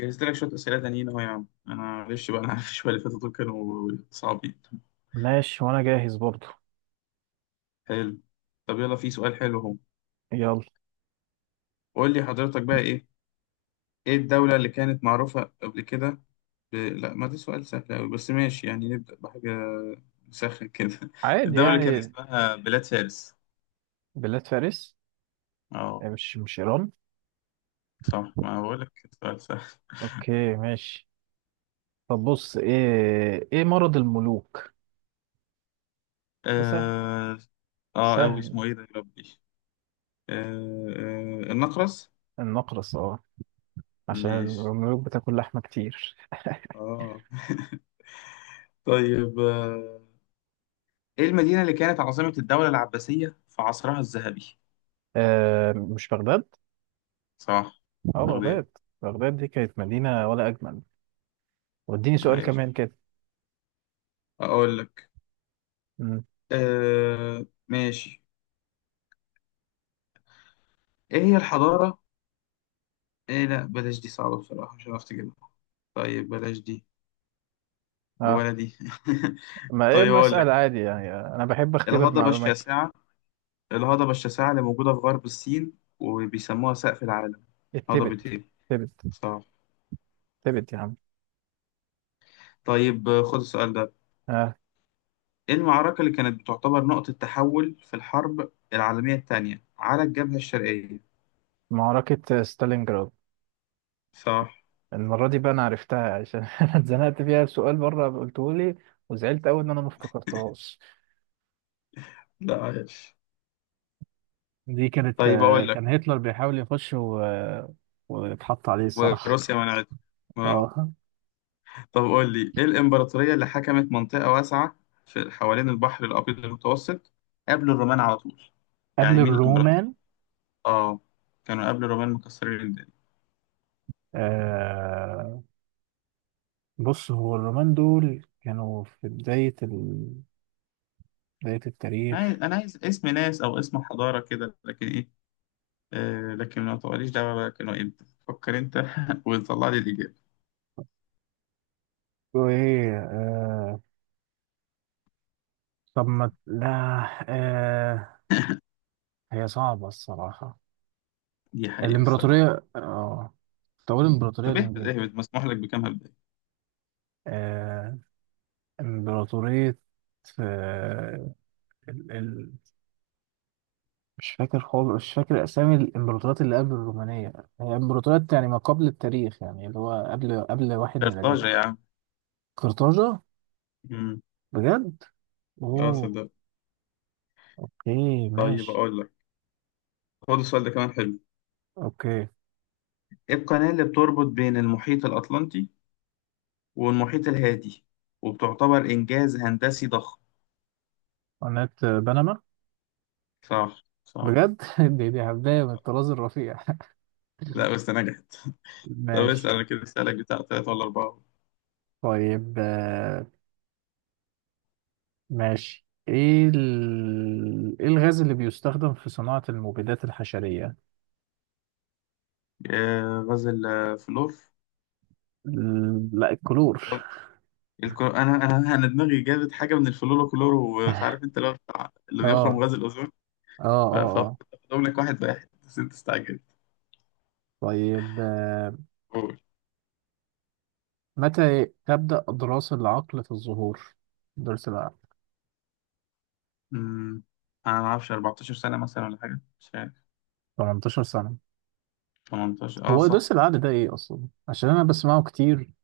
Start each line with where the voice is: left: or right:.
left: جهزت لك شوية أسئلة تانيين أهو يا عم، أنا معلش بقى. أنا عارف شوية اللي فاتوا دول كانوا صعبين.
right: ماشي، وانا جاهز برضو.
left: حلو. طب يلا، في سؤال حلو أهو.
right: يلا.
left: قول لي حضرتك بقى إيه، إيه الدولة اللي كانت معروفة قبل كده لا، ما ده سؤال سهل أوي، بس ماشي، يعني نبدأ بحاجة سهلة كده.
right: عادي
left: الدولة اللي كان
right: يعني.
left: اسمها بلاد فارس.
right: بلاد فارس.
left: أه،
right: يعني مش ايران.
left: صح، ما بقول لك، سؤال سهل.
right: اوكي، ماشي. طب بص، ايه مرض الملوك؟ ده سهل.
left: آه. آه أوي
right: سهل.
left: اسمه إيه ده يا ربي؟ آه... النقرس.
right: النقرس، اه. عشان
left: ماشي.
right: الملوك بتاكل لحمة كتير.
left: أه. طيب، ايه المدينة اللي كانت عاصمة الدولة العباسية في عصرها الذهبي؟
right: آه، مش بغداد؟
left: صح،
right: اه،
left: بغداد.
right: بغداد. بغداد دي كانت مدينة ولا اجمل. واديني سؤال كمان
left: عايش.
right: كده.
left: أقول لك.
right: مم.
left: آه، ماشي. إيه هي الحضارة؟ إيه، لأ، بلاش دي، صعبة بصراحة، مش عرفت أجيبها. طيب بلاش دي
right: اه.
left: ولا دي.
right: ما ايه،
left: طيب
right: ما
left: أقول
right: اسال
left: لك،
right: عادي يعني، انا بحب اختبر
left: الهضبة
right: معلوماتي.
left: الشاسعة، الهضبة الشاسعة اللي موجودة في غرب الصين وبيسموها سقف العالم. هضبة
right: التبت.
left: إيه؟
right: تبت
left: صح.
right: تبت يا عم.
left: طيب، خد السؤال ده.
right: آه.
left: إيه المعركة اللي كانت بتعتبر نقطة تحول في الحرب العالمية الثانية على الجبهة الشرقية؟
right: معركة ستالينجراد.
left: صح.
right: المرة دي بقى أنا عرفتها عشان أنا اتزنقت فيها، سؤال بره قلته لي. وزعلت أوي إن أنا ما افتكرتهاش.
left: لا، عايش.
right: دي كانت،
left: طيب أقول لك،
right: كان هتلر بيحاول يخش واتحط عليه الصراحة.
left: وروسيا منعته. آه.
right: اه.
left: طب قول لي، إيه الإمبراطورية اللي حكمت منطقة واسعة في حوالين البحر الأبيض المتوسط قبل الرومان على طول؟ يعني
right: قبل
left: مين الإمبراطورية؟
right: الرومان.
left: آه، كانوا قبل الرومان مكسرين الدنيا.
right: آه، بص، هو الرومان دول كانوا في بداية بداية
left: أنا عايز
right: التاريخ.
left: أنا عايز اسم ناس أو اسم حضارة كده، لكن إيه، آه، لكن ما تقوليش دعوة بقى كانوا إمتى، فكر أنت وطلع لي الإجابة.
right: وإيه آه. طب ما لا. آه. هي صعبة الصراحة.
left: دي حقيقة بصراحة.
right: الإمبراطورية، اه. طب أقول الإمبراطورية
left: طب اهبط اهبط، مسموح لك بكام هبداية؟
right: الإنجليزية. امبراطورية. آه، ال... ال... مش فاكر خالص، مش فاكر أسامي الإمبراطوريات اللي قبل الرومانية. هي إمبراطوريات يعني ما قبل التاريخ، يعني اللي هو قبل واحد
left: قرطاجة يا
right: ميلادية.
left: عم.
right: قرطاجة.
left: مم.
right: بجد؟
left: اه
right: أوه.
left: صدق.
right: أوكي،
left: طيب
right: ماشي.
left: أقول لك، خد السؤال ده كمان حلو.
right: أوكي.
left: إيه القناة اللي بتربط بين المحيط الأطلنطي والمحيط الهادي وبتعتبر إنجاز هندسي ضخم؟
right: قناة بنما.
left: صح صح.
right: بجد! دي هبداية من الطراز الرفيع.
left: لا، بس نجحت. طب اسأل
right: ماشي.
left: أنا كده، اسألك بتاع تلاتة ولا أربعة.
right: طيب، ماشي، ايه الغاز اللي بيستخدم في صناعة المبيدات الحشرية؟
left: آه، غاز الفلور.
right: لا، الكلور.
left: أنا دماغي جابت حاجة من الفلوروكلور، ومش عارف أنت لو اللي
right: اه،
left: بيخرم غاز الأوزون.
right: اه، اه، اه.
left: فأقول لك واحد واحد، بس أنت استعجلت.
right: طيب،
left: قول.
right: متى تبدأ دراسة العقل في الظهور؟ درس العقل.
left: أمم، أنا ما أعرفش، 14 سنة مثلا ولا حاجة، مش عارف.
right: 18 سنة.
left: 18، أه
right: هو درس
left: صح.
right: العقل ده ايه اصلا؟ عشان انا بسمعه كتير،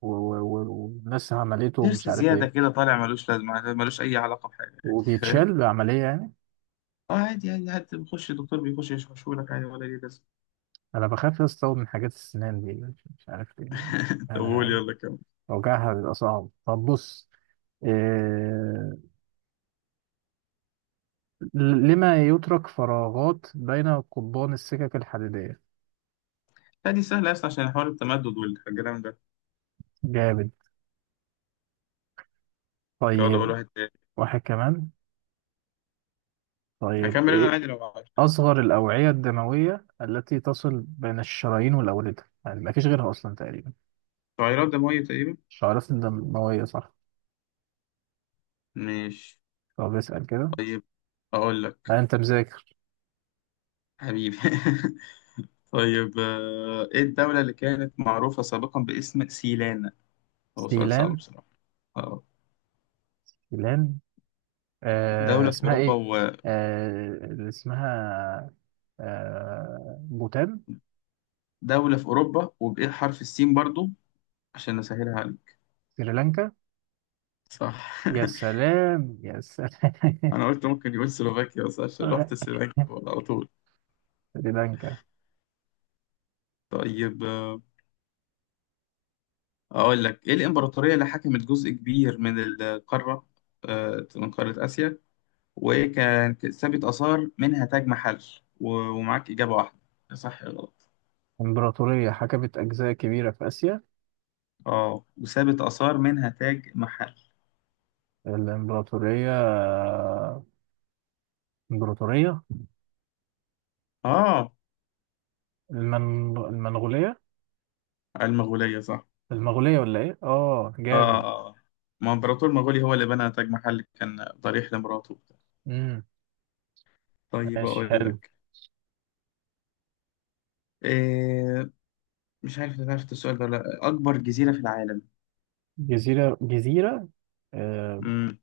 right: والناس عملته ومش
left: نفس
right: عارف
left: زيادة
right: ايه.
left: كده طالع، ملوش لازمة، ملوش أي علاقة بحاجة، يعني فاهم؟
right: وبيتشال بعملية يعني.
left: اه، عادي عادي، حتى بيخش الدكتور بيخش يشرحه لك عادي ولا ليه لازمة.
right: انا بخاف استوعب من حاجات السنان دي، مش عارف ايه.
left: طب قول،
right: يعني
left: يلا كمل.
right: وجعها بيبقى صعب. طب بص. إيه... لما يترك فراغات بين قضبان السكك الحديدية.
left: لا، دي سهلة أصلا، عشان حوار التمدد والكلام ده.
right: جامد.
left: يلا قول
right: طيب،
left: واحد تاني.
right: واحد كمان. طيب
left: هكمل أنا
right: إيه؟
left: عادي لو عايز.
right: أصغر الأوعية الدموية التي تصل بين الشرايين والأوردة، يعني ما فيش غيرها أصلا تقريبا.
left: تغيرات دموية تقريبا.
right: الشعيرات الدموية، صح.
left: مش.
right: طب اسأل كده.
left: طيب أقول
right: لا،
left: لك.
right: أنت مذاكر.
left: حبيبي. طيب، إيه الدولة اللي كانت معروفة سابقا باسم سيلانا؟ هو سؤال صعب
right: سيلان.
left: بصراحة. اه.
right: سيلان، آه،
left: دولة في
right: اسمها إيه؟
left: أوروبا.
right: اللي اسمها آه، بوتان.
left: ودولة في أوروبا، وبإيه، حرف السين برضو، عشان نسهلها عليك.
right: سريلانكا.
left: صح.
right: يا سلام، يا سلام.
left: انا قلت ممكن يقول سلوفاكيا، بس عشان رحت سلوفاكيا على طول.
right: سريلانكا.
left: طيب، اقول لك، ايه الامبراطوريه اللي حكمت جزء كبير من القاره، من قاره اسيا، وكان سابت اثار منها تاج محل، ومعاك اجابه واحده، يا صح يا غلط.
right: إمبراطورية حكمت أجزاء كبيرة في آسيا.
left: اه، وسابت اثار منها تاج محل.
right: الإمبراطورية. إمبراطورية
left: اه،
right: المنغولية.
left: المغوليه صح.
right: المغولية ولا ايه؟ اه،
left: اه. آه.
right: جامد.
left: آه. ما امبراطور مغولي هو اللي بنى تاج محل، كان ضريح لمراته.
right: امم.
left: طيب
right: ماشي،
left: اقول
right: حلو.
left: لك إيه، مش عارف إذا عرفت السؤال ده ولا لأ. أكبر جزيرة في العالم.
right: جزيرة، جزيرة، آه.
left: مم.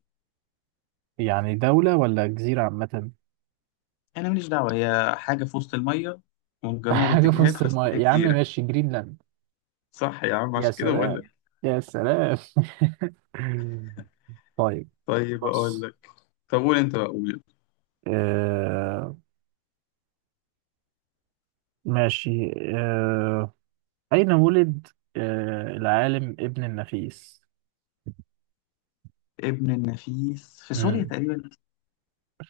right: يعني دولة ولا جزيرة عامة؟
left: أنا ماليش دعوة، هي حاجة في وسط المية، ومن جميع
right: حاجة في
left: الاتجاهات،
right: وسط الماء
left: فاسمها
right: يا عم.
left: جزيرة.
right: ماشي، جرينلاند.
left: صح يا عم،
right: يا
left: عشان كده بقول
right: سلام،
left: لك.
right: يا سلام. طيب.
left: طيب أقول
right: بص.
left: لك. طب قول أنت بقى، قول.
right: آه، ماشي، آه أين ولد العالم ابن النفيس؟
left: ابن النفيس في سوريا
right: مم.
left: تقريبا.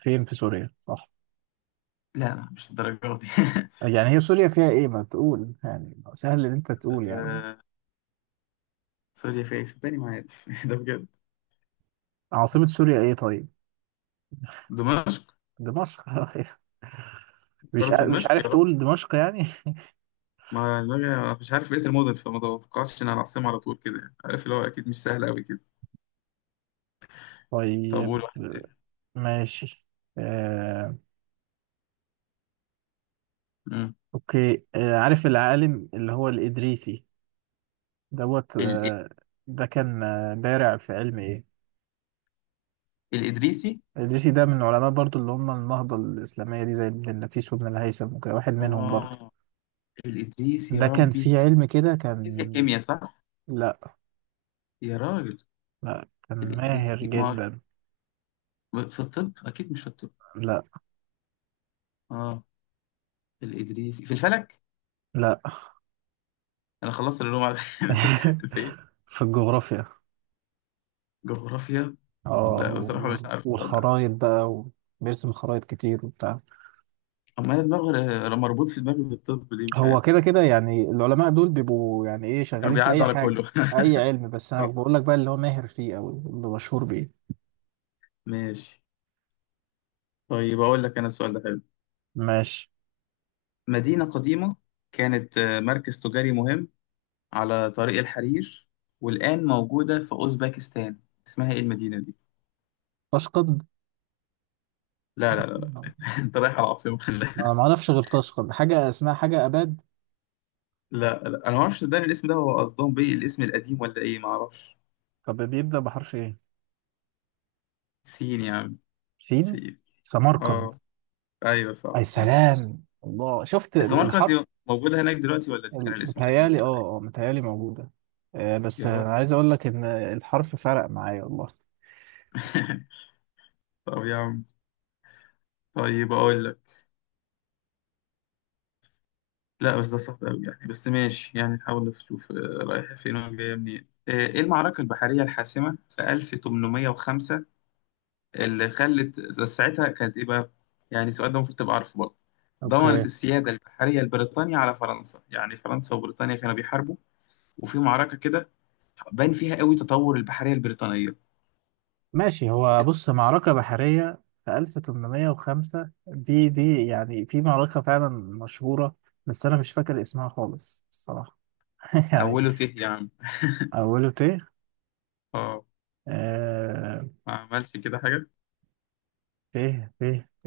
right: فين في سوريا؟ صح.
left: لا لا، مش للدرجة دي.
right: يعني هي سوريا فيها ايه؟ ما تقول يعني سهل ان انت تقول يعني.
left: آه، سوريا في إيه؟ صدقني ما عارف، ده بجد.
right: عاصمة سوريا ايه طيب؟
left: دمشق.
right: دمشق.
left: بلد في
right: مش
left: دمشق يا
right: عارف
left: رب،
right: تقول دمشق يعني.
left: ما دماغي مش عارف بقية المدن، فما توقعتش إن أنا العاصمة على طول كده يعني. عارف اللي هو، أكيد مش سهل أوي كده. طب قول
right: طيب،
left: واحد تاني.
right: ماشي. آه،
left: مم.
right: اوكي، عارف العالم اللي هو الإدريسي؟ دوت
left: ال-
right: ده كان بارع في علم ايه؟
left: الإدريسي.
right: الإدريسي ده من العلماء برضو، اللي هم النهضة الإسلامية دي، زي ابن النفيس وابن الهيثم وكده، واحد منهم برضو.
left: آه الإدريسي يا
right: ده كان
left: ربي.
right: في علم كده،
left: فيزياء
right: كان.
left: كيمياء صح؟
right: لا،
left: يا راجل.
right: لا، كان ماهر
left: الإدريسي، ما
right: جدا.
left: في الطب، أكيد مش في الطب.
right: لا،
left: آه، الإدريسي في الفلك.
right: لا.
left: أنا خلصت العلوم على. أنت إيه،
right: في الجغرافيا.
left: جغرافيا.
right: اه،
left: لا بصراحة مش عارف ولا.
right: والخرايط بقى. وبيرسم خرايط كتير وبتاع.
left: أما أنا دماغي مربوط في دماغي بالطب، دي مش
right: هو
left: عارف.
right: كده كده يعني، العلماء دول بيبقوا يعني ايه،
left: كانوا
right: شغالين في اي
left: بيعدوا على كله.
right: حاجة. اي علم، بس انا
left: آه،
right: بقول لك بقى اللي هو ماهر فيه او اللي مشهور بيه.
left: ماشي. طيب أقول لك أنا السؤال ده حلو.
right: ماشي.
left: مدينة قديمة كانت، مركز تجاري مهم على طريق الحرير، والآن موجودة في أوزبكستان. اسمها إيه المدينة دي؟
right: تشقد.
left: لا لا لا. انت رايح على عاصمة ولا.
right: انا ما اعرفش غير تشقد، حاجة اسمها حاجة اباد.
left: لا لا، انا ما اعرفش، صدقني الاسم ده هو قصدهم بيه الاسم القديم ولا ايه، ما اعرفش.
right: طب بيبدأ بحرف ايه؟
left: سين يا عم.
right: سين.
left: سين.
right: سمرقند.
left: اه، ايوه صح
right: اي
left: صح.
right: سلام الله، شفت
left: السماركند
right: الحرف.
left: دي موجودة هناك دلوقتي، ولا دي كان الاسم القديم
right: متهيالي،
left: دي، ولا ايه؟
right: اه، اه، متهيالي موجودة. بس
left: يا رب.
right: انا عايز اقول لك ان الحرف فرق معايا والله.
left: طب يا عم، طيب اقول لك، لا بس ده صعب قوي يعني، بس ماشي يعني نحاول نشوف. رايحة فين وجاية منين، ايه المعركة البحرية الحاسمة في 1805 اللي خلت، بس ساعتها كانت ايه بقى، يعني السؤال ده المفروض تبقى عارفه برضه. ضمنت
right: اوكي،
left: السيادة البحرية لبريطانيا على فرنسا، يعني فرنسا وبريطانيا كانوا بيحاربوا وفي معركة كده بان فيها قوي تطور البحرية البريطانية.
right: ماشي. هو
left: اسم
right: بص، معركة بحرية في 1805 دي يعني في معركة فعلا مشهورة. بس أنا مش فاكر اسمها خالص الصراحة. يعني.
left: أوله ت يعني.
right: أوله ت.
left: اه.
right: آه.
left: ما عملش كده حاجة.
right: ت، ت، ت،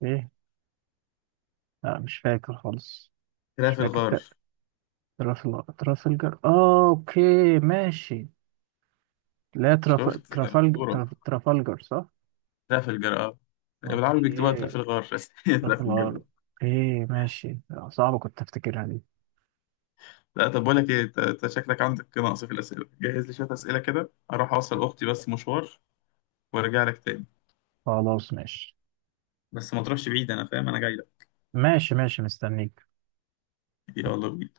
right: ت. لا، مش فاكر خالص. مش
left: تراف
right: فاكر
left: الغار.
right: ترافلجر، آه، أوكي. ماشي. لا،
left: شفت؟ مشهورة.
right: ترافلجر، صح؟
left: تراف الجر اه، بالعربي بيكتبوها
right: أوكي،
left: تراف الغار، بس هي تراف الجر.
right: ترافلجر.
left: آه.
right: أوكي، ماشي. صعبة، كنت أفتكرها دي.
left: لا طب، بقول لك ايه، انت أنت شكلك عندك نقص في الأسئلة، جهز لي شوية أسئلة كده، أروح أوصل أختي بس مشوار وأرجع لك تاني.
right: خلاص، ماشي.
left: بس ما تروحش بعيد، انا فاهم، انا جاي لك.
right: ماشي، ماشي، مستنيك.
left: كتير والله.